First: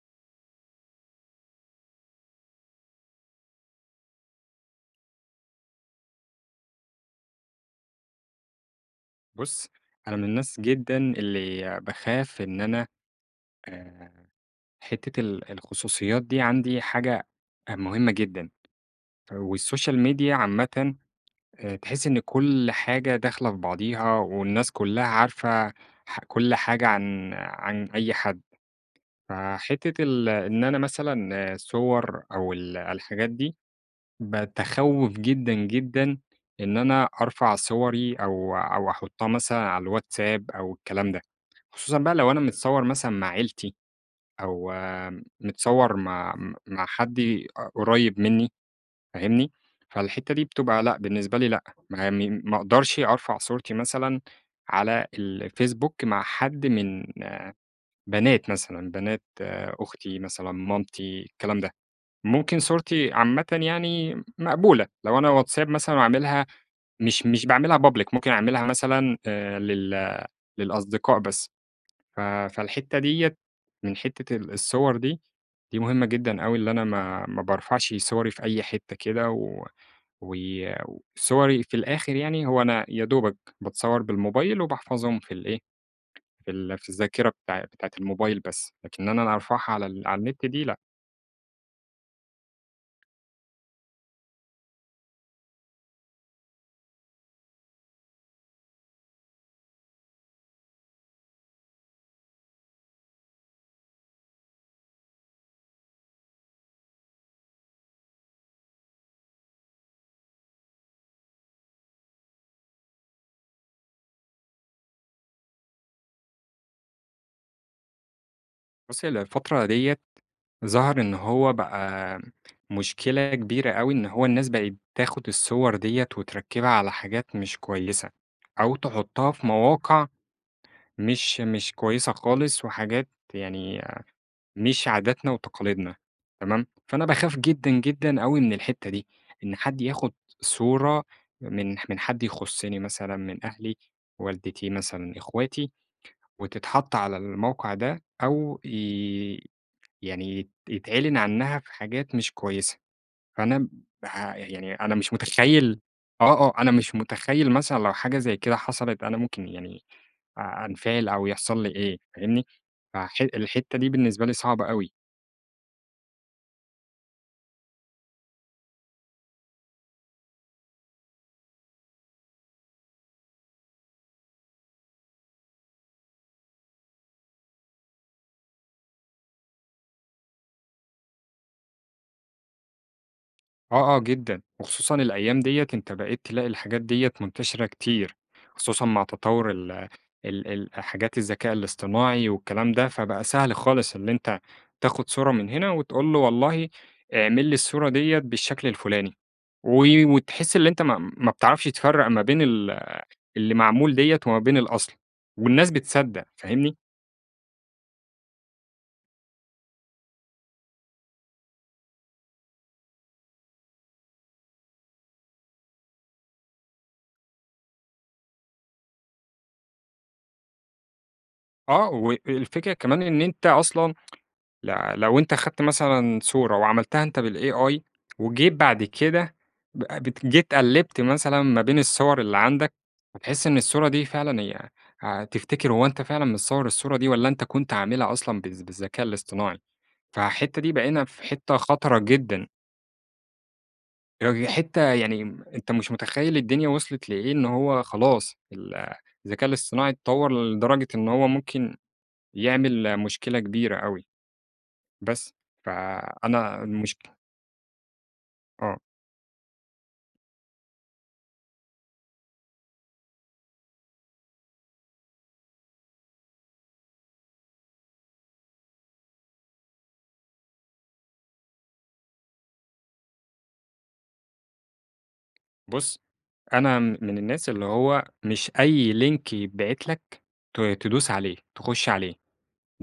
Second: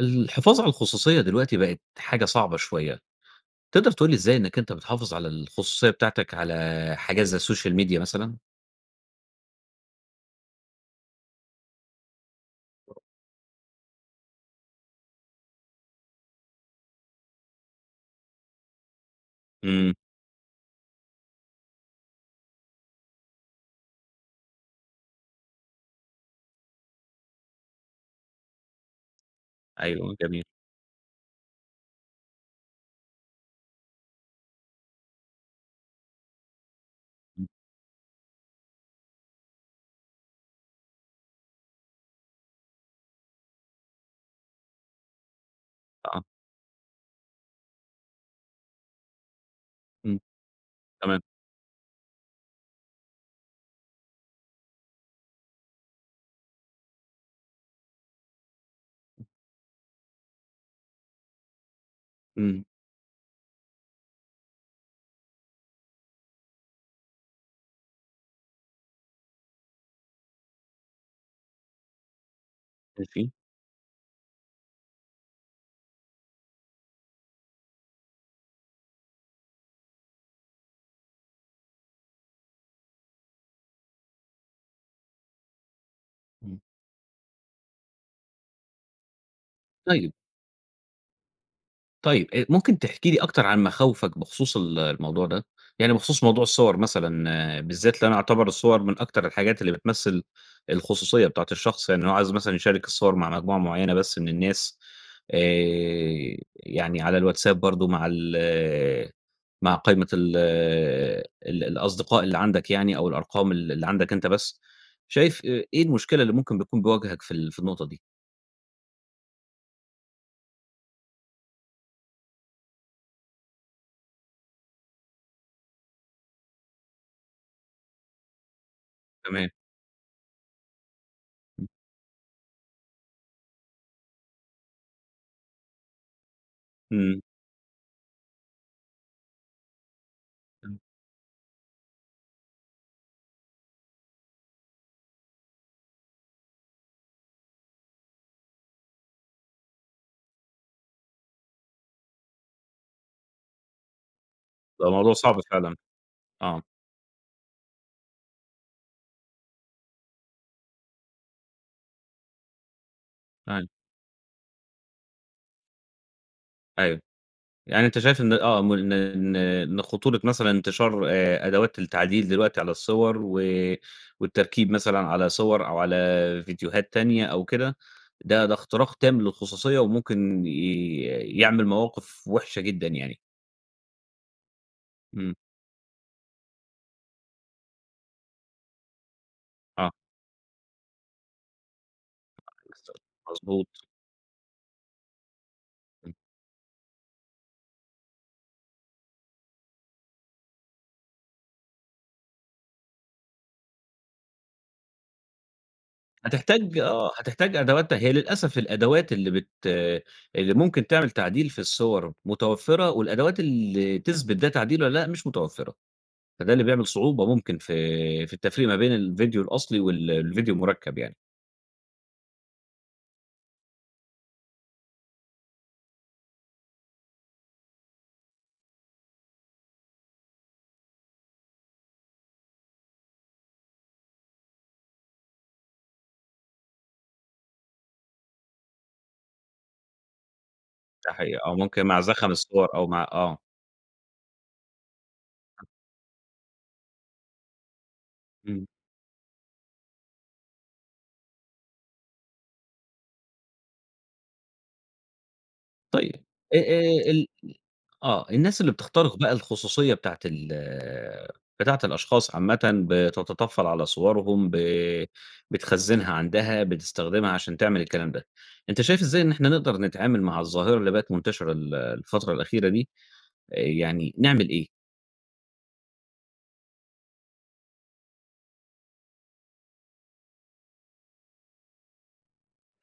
الحفاظ على الخصوصية دلوقتي بقت حاجة صعبة شويّة، تقدر تقول لي إزاي إنّك أنت بتحافظ على الخصوصية بتاعتك، على حاجات زي السوشيال ميديا مثلًا؟ بُص أنا من الناس جدًا اللي باخاف إن أنا آآ، حتّة الـ‑ الخصوصيات دي عندي حاجة مهمّة جدًا، إمم. والسوشيال ميديا عامةً، آآ تحس إن كلّ حاجة داخلة في بعضيها، والناس كلّها عارفة ح-‑ كلّ حاجة عن عن أي حد، فحتّة أيوه ال-‑ جميل. إن أنا مثلًا الصوَر أو الـ‑ الحاجات دي، باتخوّف جدًا، جدًا، إن أنا إمم. أرفع صوَري أو أو أحطّها مثلًا على الواتساب أو الكلام ده، خصوصًا بقى لو أنا متصوَر مثلًا مع عيلتي، أو متصوَر آه. مع م مع حد أ قريّب مِنّي، فاهمني؟ إمم. فالحتّة دي بتبقى لأ تمام. بالنسبة لي لأ، ما مي ما أقدرش أرفع صورتي مثلًا، على الفيسبوك مع حد من بنات مثلًا، بنات أختي مثلًا مامتي الكلام ده، ممكن إمم. صورتي عامةً يعني مقبولة، لو أنا واتساب مثلًا أعملها مش مش باعملها public، ممكن أعملها مثلًا آآ للـ‑ للأصدقاء بس، ف فالحتّة خايفين! ديَّة من حتّة الـ‑ الصوَر دي، دي مهمّة جدًا أوي اللي أنا ما ما بارفعش صوَري في أي حتّة كده، و و صوَري في الآخر يعني هو أنا يا دوبك باتصوَّر بالموبايل وباحفظهم في الإيه، في إمم. ال-‑ في الذاكرة بتاع بتاعة الموبايل بس، لكن إن أنا أرفعها على ال-‑ طيب على النت دي لأ. طيب، أ ممكن تحكي لي أكتر عن مخاوفك بخصوص ال الموضوع ده؟ يعني بخصوص موضوع الصور مثلًا بالذات اللي أنا أعتبر الصور من أكتر الحاجات اللي بتمثل الخصوصية بتاعة الشخص. يعني هو عايز مثلًا يشارك الصور مع مجموعة معيّنة بس من الناس آآ يعني على الواتساب برضه مع ال مع قايمة ال ال الأصدقاء اللي عندك يعني أو الأرقام اللي اللي عندك أنت بس، شايف أ إيه المشكلة اللي ممكن بتكون بتواجهك في ال في النقطة دي؟ بُص، هي الفترة ديّة ظهر إن هو بقى مشكلة كبيرة أوي إن هو الناس بقِت بتاخُد الصور ديّة، وتركّبها على حاجات مش كويسة، أو تحُطّها في تمام. مواقع مش مش كويسة خالص وحاجات يعني مش عاداتنا وتقاليدنا تمام؟ فأنا إمم. باخاف جدًا، جدًا أوي من الحتّة دي، إن حد ياخُد صورة من ح من حد يخُصِّني مثلًا من أهلي، والدتي مثلًا إخواتي، وتتحط على الموقع ده أو ي يعني يت يتعلن عنّها في حاجات مش كويسة. فأنا م بها ي يعني بقى أنا الموضوع مش صعب فعلًا. مُتخيّل آه، آه. آه. أنا مش مُتخيّل مثلًا لو حاجة زي كده حصلت أنا ممكن يعني أ أنفَعِل أو يحصل لي إيه فاهمني؟ فح أيوه. الحتّة دي بالنسبة لي صعبة أوي. أيوه، يعني أنت شايف إن آه، م إن إن إن خطورة مثلًا انتشار آآ أدوات التعديل دلوقتي على الصوَر، و والتركيب مثلًا على صوَر أو على فيديوهات تانية أو كده، ده ده اختراق تام للخصوصية، وممكن ي يعمل مواقف وحشة جدًا يعني. آه، آه جدًا، وخصوصًا إمم. الأيام ديّة أنت بقيت تلاقي الحاجات ديّة منتشرة كتير، خصوصًا مع تطوُّر ال آه. ال ال حاجات الذكاء الاصطناعي والكلام ده، [unintelligible] فبقى سهل مضبوط. خالص اللي أنت تاخد صورة من هنا، وتقول امم. له والله اعمل لي الصورة ديّة بالشكل الفلاني، و وتحس اللي أنت ما ما بتعرفش تفرَّق ما بين ال اللي معمول ديّة وما بين الأصل، والناس بتصدَّق، فاهمني؟ هتحتاج آه، هتحتاج أدواتها هي للأسف الأدوات اللي بت اللي ممكن تعمل تعديل في الصوَر متوفرة، والأدوات اللي تثبت ده تعديل والّا لا، مش متوفرة. فده اللي بيعمل صعوبة ممكن في في التفريق ما بين الفيديو الأصلي وال الفيديو المُركَّب يعني. آه والفكرة كمان إن أنت أصلًا، ل لو أنت خدت مثلًا صورة وعملتها أنت بالAI، وجيت بعد كده ب بت جيت قلِّبت مثلًا ما بين الصوًر اللي عندك، هتحس إن الصورة دي فعلًا هي هتفتكر هو أنت فعلًا متصوَّر الصورة دي والّا أنت كنت عاملها أصلًا بالذ بالذكاء الاصطناعي، فحتّة دي بقينا ده في حقيقي، أو حتّة ممكن خطرة مع زخم جدًا. الصوَر، أو مع آه. يعني حِتّة يعني أنت مش مُتخيِّل الدنيا وصلت لإيه إن هو خلاص إمم. ال الذكاء الإصطناعي اتَّطوَّر لدرجة إن هو ممكن يعمل مشكلة كبيرة أوي بس، ف طيب أ أنا أ المشك ال آه، الناس اللي آه. بتخترِق بقى الخصوصيّة بتاعة ال بتاعة الأشخاص عامَّةً بتتّطفّل على صورهُم، ب بتخزنها عندها، بتستخدمها عشان تعمل الكلام ده، أنت شايف إزاي إن إحنا نقدر نتعامل مع الظَّاهرة اللي بقت مُنتشرة ال الفترة الأخيرة دي، آآ يعني نعمل إيه؟ بُص أنا م من الناس اللي هو مش أي لينك يتبعت لك ت تدُوس عليه، تخُشّ عليه،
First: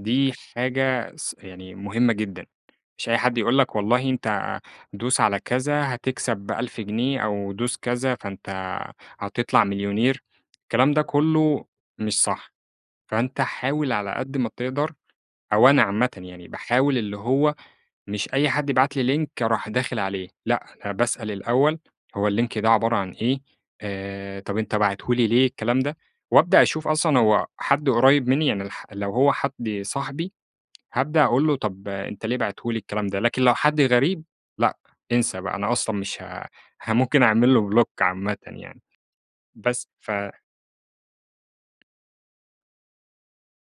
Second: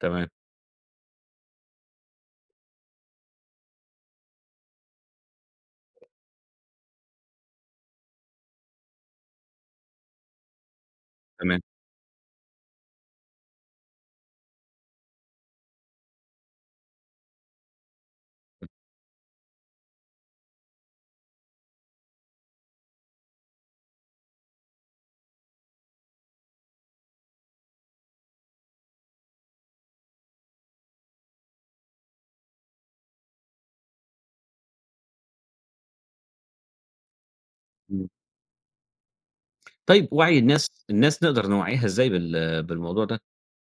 تمام. حاجة س يعني مُهمة جدًا، مش أي حد يقول لك والله أنت دوس على كذا هتكسب 1000 جنيه، أو دوس كذا فأنت هتطلع مليونير، الكلام ده تمام. كُلّه مش صح، فأنت حاول على قد ما تقدر أو أنا عامةً يعني باحاول اللي هو مش أي امم. حد يبعت لي لينك أروح داخل عليه، لأ، أنا باسأل الأول هو اللينك ده عبارة عن إيه؟ آآ طب أنت باعتُه لي ليه؟ الكلام ده، وأبدأ أشوف أصلًا هو حد قريب مني، يعني الح لو هو حد صاحبي هابدأ أقول لُه طب أنت ليه باعتُه لي الكلام ده؟ لكن لو حد غريب لأ، انسى بقى أنا أصلًا مش ه ه ممكن أعمل له بلوك إمم. عامةً يعني بس، طيب ف وعي الناس الناس نقدر نوَعِّيها إزاي بال بالموضوع ده؟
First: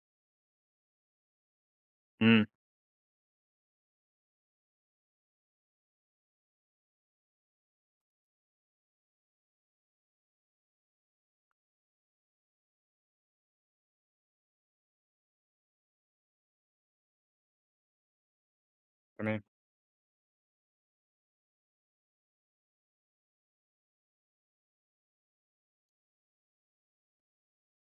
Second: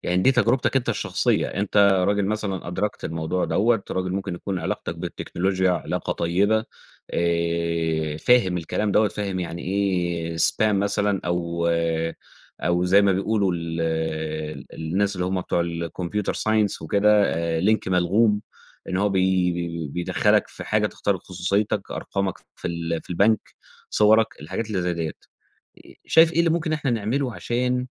يعني دي تجربتك أنت الشخصية، أنت راجل إمم. مثلًا أدركت الموضوع دوّة، راجل ممكن يكون علاقتك بالتكنولوجيا علاقة طيبة، آآ فاهم الكلام دوّة، فاهم يعني إيه spam مثلًا، أو أو زي ما بيقولوا ال الناس اللي هم بتوع الComputer Science وكده، آآ لينك ملغُوم، اللي هو تمام. بي بيدَخَّلك في حاجة تخترق خصوصيتك، أرقامك في ال في البنك، صورك، الحاجات اللي زي ديّة، آآ شايف إيه اللي ممكن إن إحنا نعمله عشان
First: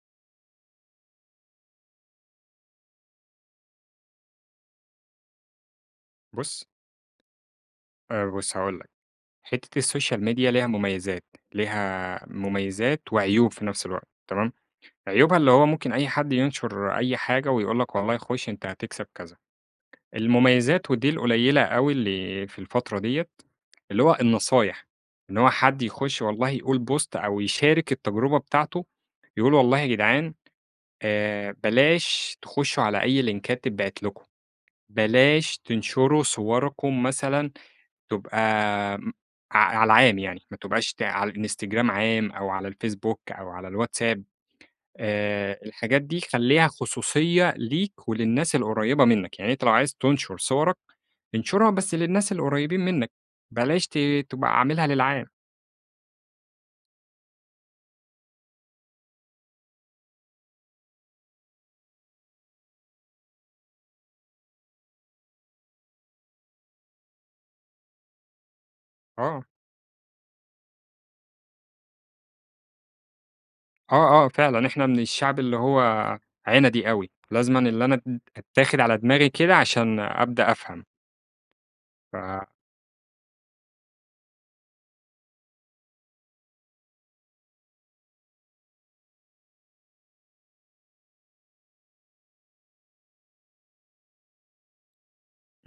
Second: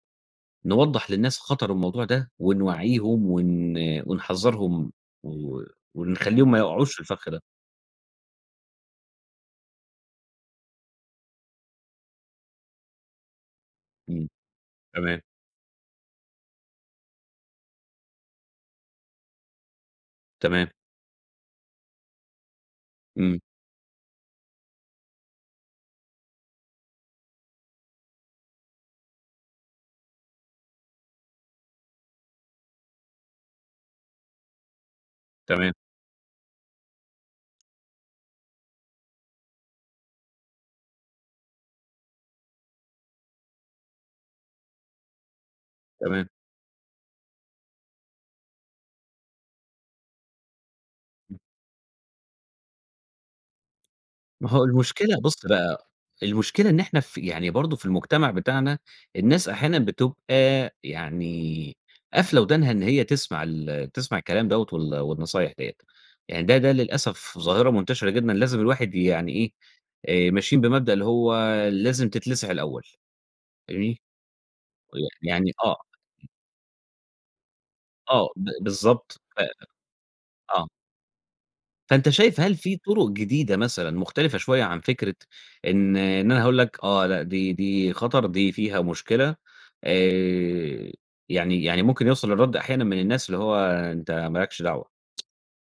نوضَّح للناس خطر الموضوع ده، ونوعِّيهم ون ونحذّرهُم، و ونخلّيهم ما بُص يقعوش في الفَخّ ده؟ آآ بُص هاقول لك، حتّة السوشيال ميديا ليها مميزات، ليها مميزات وعيوب في نفس الوقت إمم. تمام؟ تمام. عيوبها اللي هو ممكن أي حد ينشُر أي حاجة ويقول لك والله خُش أنت هتكسب كذا. تمام. المميزات ودي القليلة أوي اللي في الفترة ديّة، إمم. اللي هو النصايح. إن هو حد يخُش والله يقول بوست أو يشارك التجربة بتاعته، يقول والله يا جدعان آآ بلاش تخُشّوا على أي لينكات تتبعت لكم، بلاش تمام. تنشروا صوركم مثلًا تبقى م ع على العام يعني ما تبقاش ت على الإنستجرام عام أو على الفيسبوك أو على الواتساب، آآ الحاجات دي تمام. خلّيها خصوصية ليك وللناس القريّبة منّك. يعني أنت لو عايز تنشُر صورك، إمم. انشرها بس للناس القريبين منّك، بلاش ت ما تبقى هو عاملها المشكلة للعام. بُص بقى، المشكلة إن إحنا ف يعني برضه في المجتمع بتاعنا، الناس أحيانًا بتبقى يعني قافلة ودانها إن هي تسمع ال تسمع الكلام دوّة وال والنصايح ديّة. يعني ده ده للأسف ظاهرة منتشرة جدًا لازم الواحد يعني آه. إيه، آآ ماشيين بمبدأ اللي هو لازم تتلسع الأول فاهمني؟ آه، آه، فعلًا. إحنا من ويع الشعب يعني اللي آه. هو عِنَدي أوي، لازمًا اللي أنا م آه، ب أتّاخد على بالضبط. دماغي ف كده عشان أبدأ آه. أفهم. فأنت شايف ف هل في طرق جديدة مثلًا مختلفة شوية عن فكرة، إن إن أنا هاقول لك آه لأ دي دي خطر دي فيها مشكلة، آآ يعني يعني ممكن يوصل الرد أحيانًا من الناس، اللي هو أنت ما لكش دعوة،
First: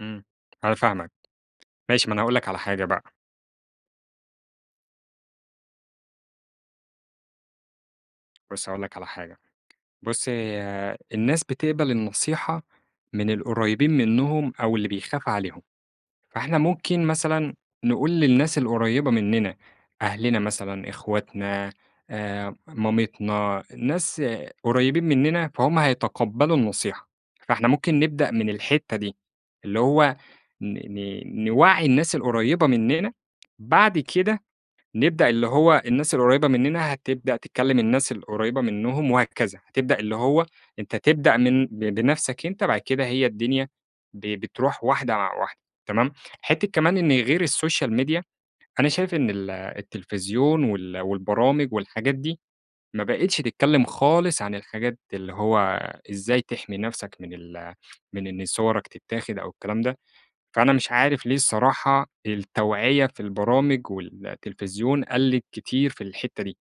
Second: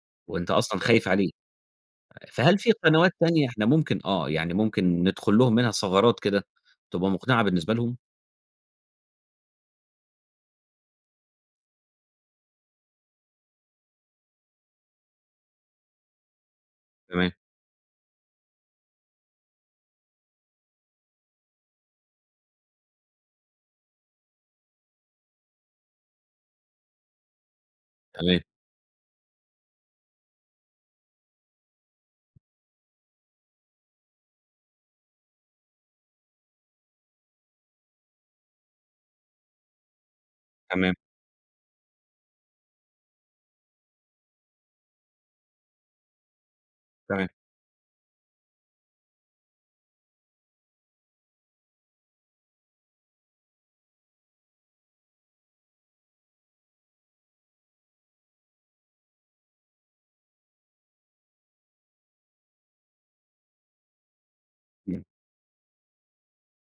إمم، وأنت أنا أصلًا خايف فاهمك، عليه، ماشي ما أنا هاقول لك فهل على في حاجة بقى قنوات تانية إحنا ممكن آه يعني ممكن ندخل لهم منها ثغرات كده، تبقى مقنعة بالنسبة لهم؟ بُص هاقول لك على حاجة، بُص هي الناس بتقبل النصيحة، من القريّبين منهم أو اللي بيخاف عليهم، فإحنا ممكن تمام. مثلًا نقول للناس القريّبة مننا، أهلنا مثلًا إخواتنا آآ مامتنا، ناس قريّبين مننا فهُم هيتقبّلوا النصيحة، فإحنا ممكن نبدأ تمام. من الحتّة دي، اللي هو ن ن نوعّي الناس القريّبة مننا، بعد كده نبدأ اللي هو الناس القريبة مننا هتبدأ تكلّم الناس القريّبة منهم وهكذا، هتبدأ اللي هو تمام. أنت تبدأ من ب بنفْسك أنت، بعد كده هي الدنيا ب بتروح واحدة واحدة تمام، حتّة كمان إن تمام. غير السوشيال ميديا، أنا شايف إن ال التليفزيون وال والبرامج والحاجات دي، ما بقتش تتكلّم خالص عن الحاجات اللي هو، إزاي تحمي نفْسك من ال من إن صوَرك تتاخد أو الكلام ده، فأنا مش عارف ليه الصراحة التوعية في البرامج والتلفزيون قَلِّت كتير في الحتّة دي،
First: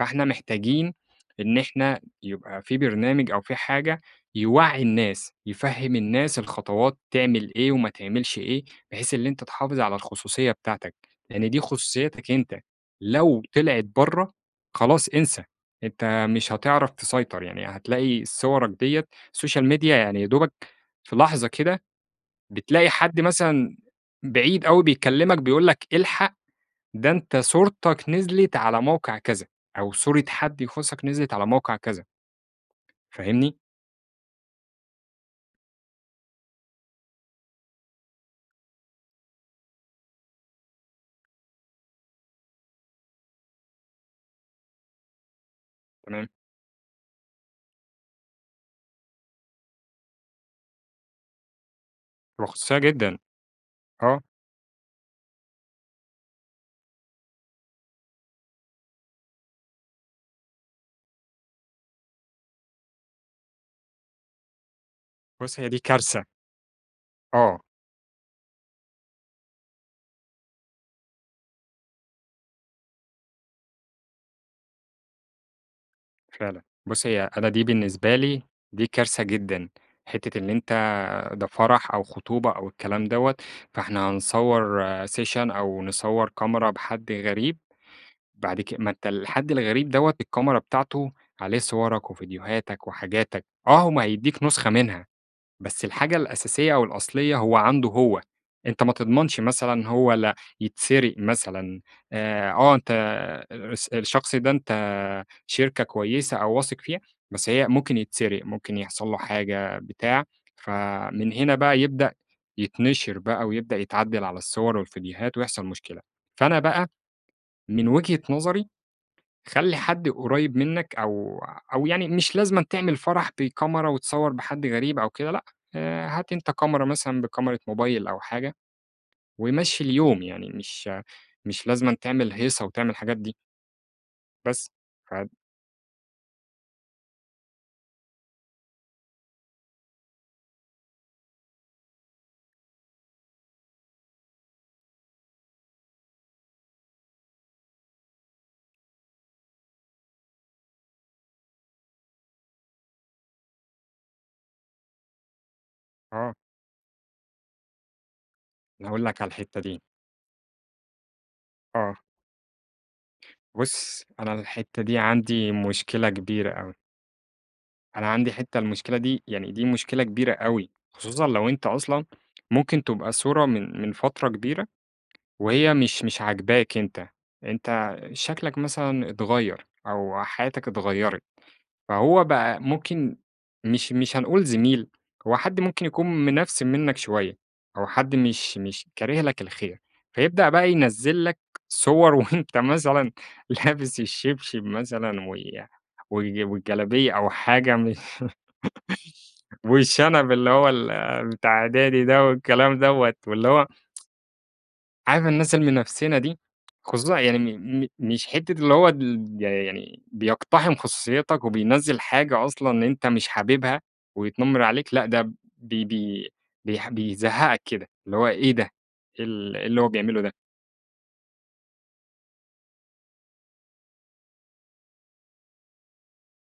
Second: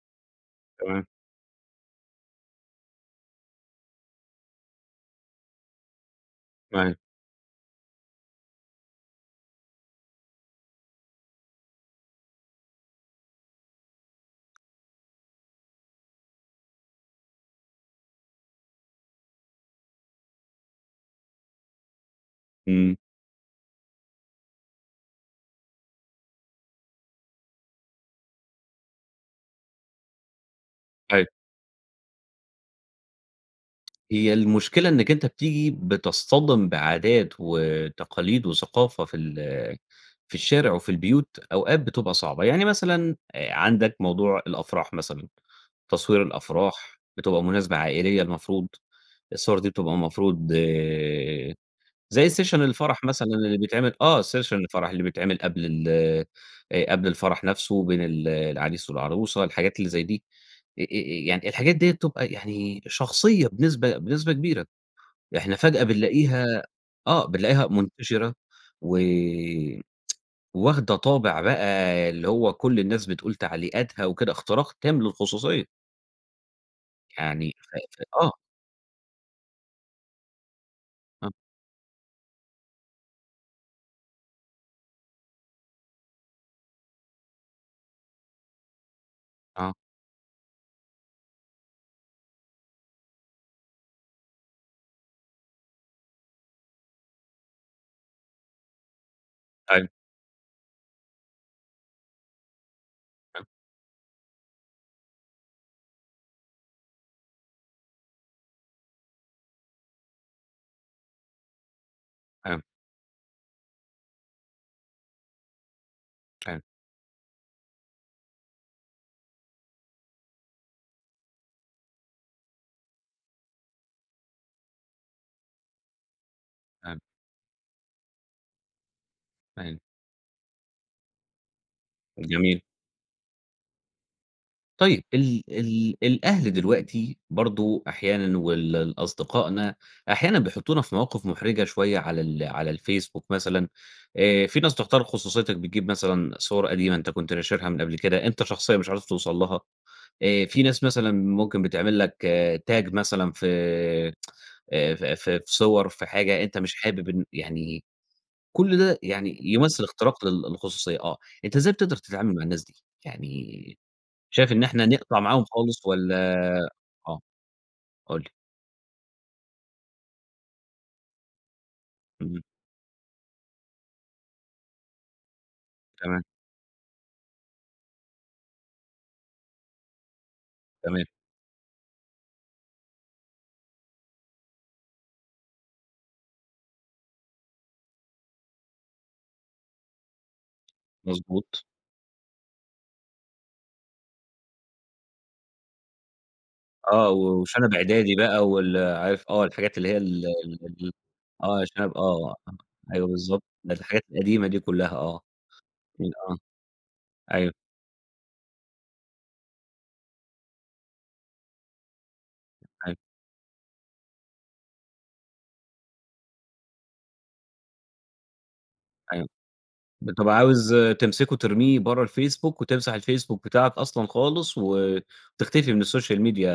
فإحنا محتاجين تمام. إن إحنا يبقى في برنامج أو في حاجة، يوعّي الناس يفهّم الناس تمام. الخطوات تعمل إيه وما تعملش إيه، بحيث إن أنت تحافظ على الخصوصية بتاعتك، لإن دي خصوصيتك أنت، لو طلعِت برّه، خلاص انسى أنت مش هتعرف تسيطر، يعني هتلاقي صوَرك ديّة، سوشيال ميديا يعني يا دوبك، في لحظة كده بتلاقي إمم. حد مثلًا، بعيد أوي بيكلّمك بيقول لك الحق، ده أنت صورتك نزلِت على موقع كذا، أو صورة حد يخُصّك أيوه. نزلِت على موقع كذا. فاهمني؟ هي المشكلة إنّك أنت بتيجي بتصطدم بعادات وتقاليد وثقافة في ال في الشارع وفي البيوت أوقات بتبقى صعبة، يعني مثلًا عندك موضوع الأفراح مثلًا، تصوير تمام. الأفراح بتبقى مناسبة عائليّة المفروض الصور دي بتبقى المفروض زي session وخصوصية الفرح جدًا. مثلًا اللي بيتعمل، آه. آه session الفرح اللي بيتعمل قبل ال آآ قبل الفرح نَفسه بين ال العريس والعروسة، الحاجات اللي زي دي آآ يعني الحاجات ديّة بتبقى يعني شخصيّة بنسبة بنسبة كبيرة، إحنا بص هي دي فجأة كارثة. بنلاقيها آه آه. بنلاقيها منتشرة و واخدة طابع بقى اللي هو كل الناس بتقول تعليقاتها وكده، اختراق تام للخصوصية. فعلًا، بُص هي أنا يعني دي ف ف بالنسبة آه. لي دي كارثة جدًا، حتّة اللي أنت آه. آآ ده فرح أو خطوبة أو الكلام دوّة فإحنا نصور session أو نصور كاميرا بحد غريب بعد ك ما أنت الحد آه. الغريب دوّة الكاميرا بتاعته عليه صورك وفيديوهاتك وحاجاتك، آه هو ما هيديك نسخة منها، بس الحاجة الأساسية أو الأصليّة هو عنده هو، أنت ما تضمنش مثلًا أيوه. هو لا يتسرق مثلًا، آآ، آه أنت [unintelligible] آآ الس الشخص ده أنت شركة كويّسة أو واثق فيها بس هي ممكن يتسرق، ممكن يحصل له حاجة بتاع، فمن هنا بقى يبدأ تمام. يتنشر بقى ويبدأ يتعدل على الصور والڤيديوهات ويحصل مشكلة، فأنا [unintelligible] بقى من وجهة نظري خلِّ حد قريب منّك أو أو يعني مش لازم تعمل فرح بكاميرا وتصور بحد غريب أو كده لأ، آآ هات أنت كاميرا تمام. مثلًا بكاميرا موبايل أو حاجة، أيوه. ومشّي اليوم يعني مش مش لازمًا تعمل جميل. هيصة وتعمل الحاجات دي. بس طيّب. ف ال ال الأهل دلوقتي برضو أحيانًا وال ال أصدقائنا أحيانًا بيحطونا في مواقف محرجة شويّة على ال على الFacebook مثلًا، آآ في ناس تخترق خصوصيتك بتجيب مثلًا صور قديمة أنت كنت ناشرها من قبل كده أنت شخصيًا مش عارف توصل لها، آآ في ناس مثلًا ممكن بتعمل لك tag مثلًا في ف في صور في آه. حاجة أنت مش حابب إن يعني كل أنا ده هاقول لك على يعني الحتة دي. يمثل اختراق للخصوصية، آه. أنت إزاي بتقدر آه. تتعامل مع الناس دي؟ يعني بُص أنا شايف إن الحتة إحنا دي نقطع معاهم عندي خالص مشكلة والّا كبيرة أوي. آه أنا قُل لي. عندي حتّة المشكلة دي يعني دي مشكلة كبيرة أوي، خصوصًا لو أنت أصلًا إمم. ممكن تبقى صورة من من فترة كبيرة وهي مش مش تمام. عاجباك أنت، أنت شكلك مثلًا اتغيّر أو حياتك تمام. اتغيّرت فهو بقى ممكن مش مش هنقول زميل، هو حد ممكن يكون منفسن منّك شويّة أو حد مش مش كاره لك الخير، فيبدأ بقى ينزل لك مضبوط. صور وأنت مثلًا لابس الشبشب مثلًا وي وال آه والجلبية أو وشنب حاجة مش إعدادي بقى وال عارف آه الحاجات اللي هي ال والشنب اللي ال هو ال ال بتاع آه الشنب إعدادي ده آه، الكلام أيوه دوّة بالضبط واللي هو الحاجات القديمة دي كلها. عارف الناس [unintelligible] المنفسنة آه دي؟ خصوصًا يعني أيوه. م م مش حتّة اللي هو ال يعني بيقتحم خصوصيتك وبينزِّل حاجة أصلًا أيوه. أنت مش حاببها ويتنمر عليك، لأ ده بي بي بيح بيزهقك كده، اللي هو إيه ده! إيه أيوه ال اللي هو بيعمله ده! بتبقى عاوز تمسكه ترميه برّه الFacebook وتمسح الFacebook بتاعك أصلًا خالص وتختفي من السوشيال ميديا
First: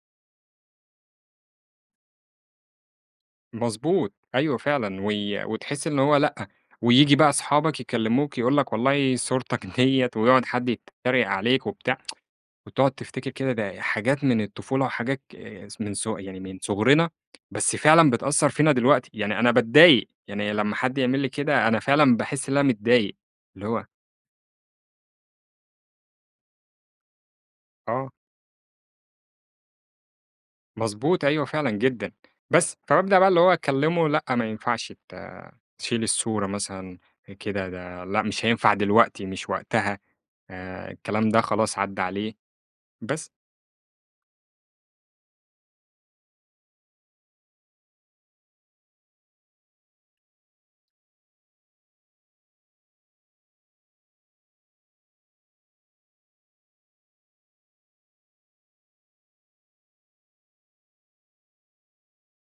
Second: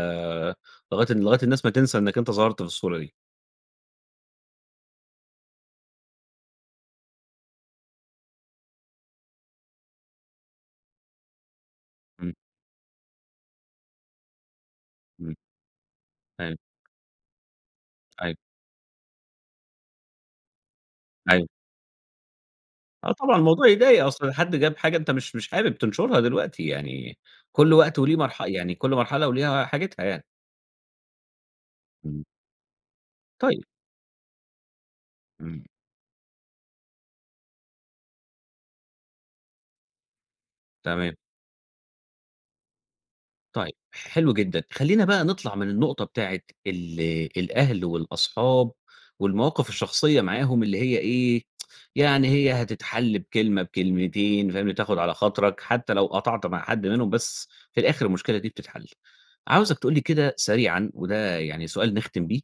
لغاية لغاية الناس ما تنسى إنك أنت ظهرت في الصورة دي. مضبوط، أيوَه فعلًا، وي وتحس إن هو لأ، وييجي بقى أصحابك يكلّموك يقول لك والله صُورتك دِيّة ويقعُد حد يتّريق عليك وبتاع، امم. وتقعُد تفتكر كده، ده حاجات من الطفولة وحاجات امم. ك ص من ص يعني من أيوه. صغرنا، بس فعلًا أيوه. بتأثّر فينا دلوقتي. يعني أنا باتضايق يعني لمّا حد يعمل لي أيوه. كده، أنا فعلًا باحس إن أنا آه متضايق، طبعًا، اللي الموضوع هو يضايق، أصل حد جاب حاجة أنت مش مش حابب تنشُرها دلوقتي، يعني كلّ وقت آه. وليه مرح يعني كلّ مرحلة وليها حاجتها يعني. مضبوط، أيوه فعلًا جدًا. امم. بس، فبابدأ بقى اللي هو طيب. أكلّمه لأ، ما ينفَعش ت امم. تشيل الصورة مثلًا كده، ده لأ، مش هينفَع دلوقتي، مش وقتها آآ تمام. الكلام ده، خلاص عدّى عليه. بس. طيب، حلو جدًا، خلّينا بقى نطلَع من النقطة بتاعة ال الأهل والأصحاب والمواقف الشخصيّة معاهم اللي هي إيه، يعني هي هتتحل بكلمة، بكلمتين فاهمني؟ تاخد على خاطرَك، حتّى لو قطَعت مع حد منهم، بس في الآخِر المشكلة دي بتتحل. عاوزك تقول لي كده سريعًا وده يعني سؤال نختِم بيه.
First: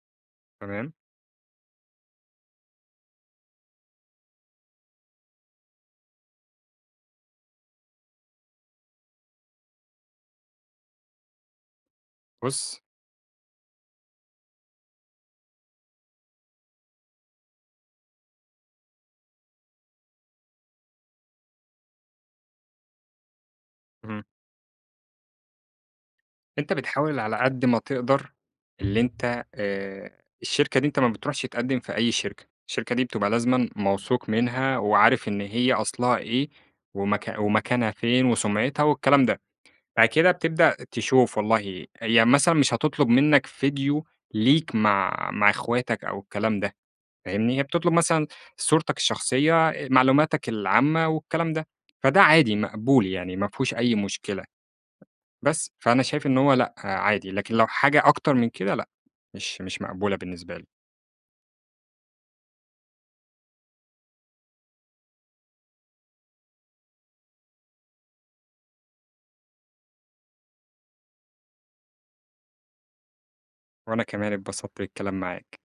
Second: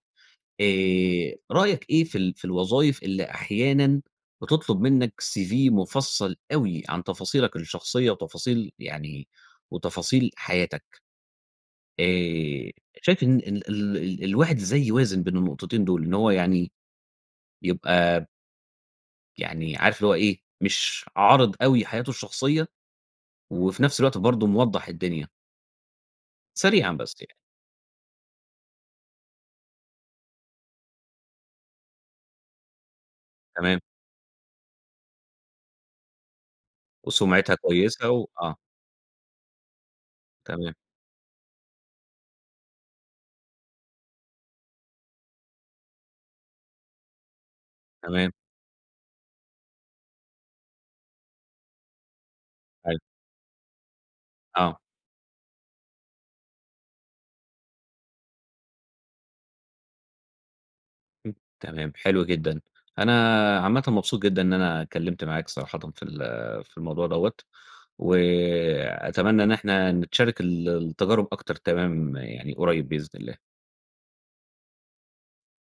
تمام. آآ رأيك إيه في ال في الوظايف اللي أحيانًا بتطلب منّك CV مُفصّل أوي عن تفاصيلك الشخصيّة وتفاصيل، يعني وتفاصيل حياتك؟ آآ بُصّ شايف إن إن ال ال ال الواحد ازاي يوازن بين النقطتين دول، إن هو يعني يبقى يعني عارف اللي هو إيه، مش عارِض أوي حياته الشخصيّة، وفي نفْس الوقت امم. برضه موضّح الدنيا؟ أنت سريعًا بس بتحاول يعني. على قد ما تقدَر اللي أنت آآ، الشركة دي أنت ما بتروحش تقدّم في أي شركة. الشركة دي بتبقى لازمًا تمام. موثوق منها، وعارف إن هي أصلها إيه وم وسُمعِتها ومكانها كويسة و فين آه. وسُمعِتها والكلام ده. بعد كده تمام. بتبدأ تشوف والله هي مثلًا مش هتطلُب منّك ڤيديو ليك مع مع أخواتك أو الكلام ده فاهمني؟ هي بتطلب مثلًا تمام. صورتك الشخصيّة، أ معلوماتك العامة والكلام ده، فده عادي أيوه. مقبول يعني ما فيهوش أي مشكلة. آه. بس، فأنا شايف إن هو لأ، عادي لكن لو حاجة أكتر من كده لأ، مش مش مقبولة بالنسبة لي. م تمام حلو جدًا. أنا عامةً مبسوط جدًا إن أنا اتكلّمت معاك صراحةً في ال في الموضوع دَوّة، وأتمنى إن إحنا نتشارك ال التجارب أكتر، تمام يعني قريّب بإذن الله. وأنا كمان اتبسطت بالكلام معاك.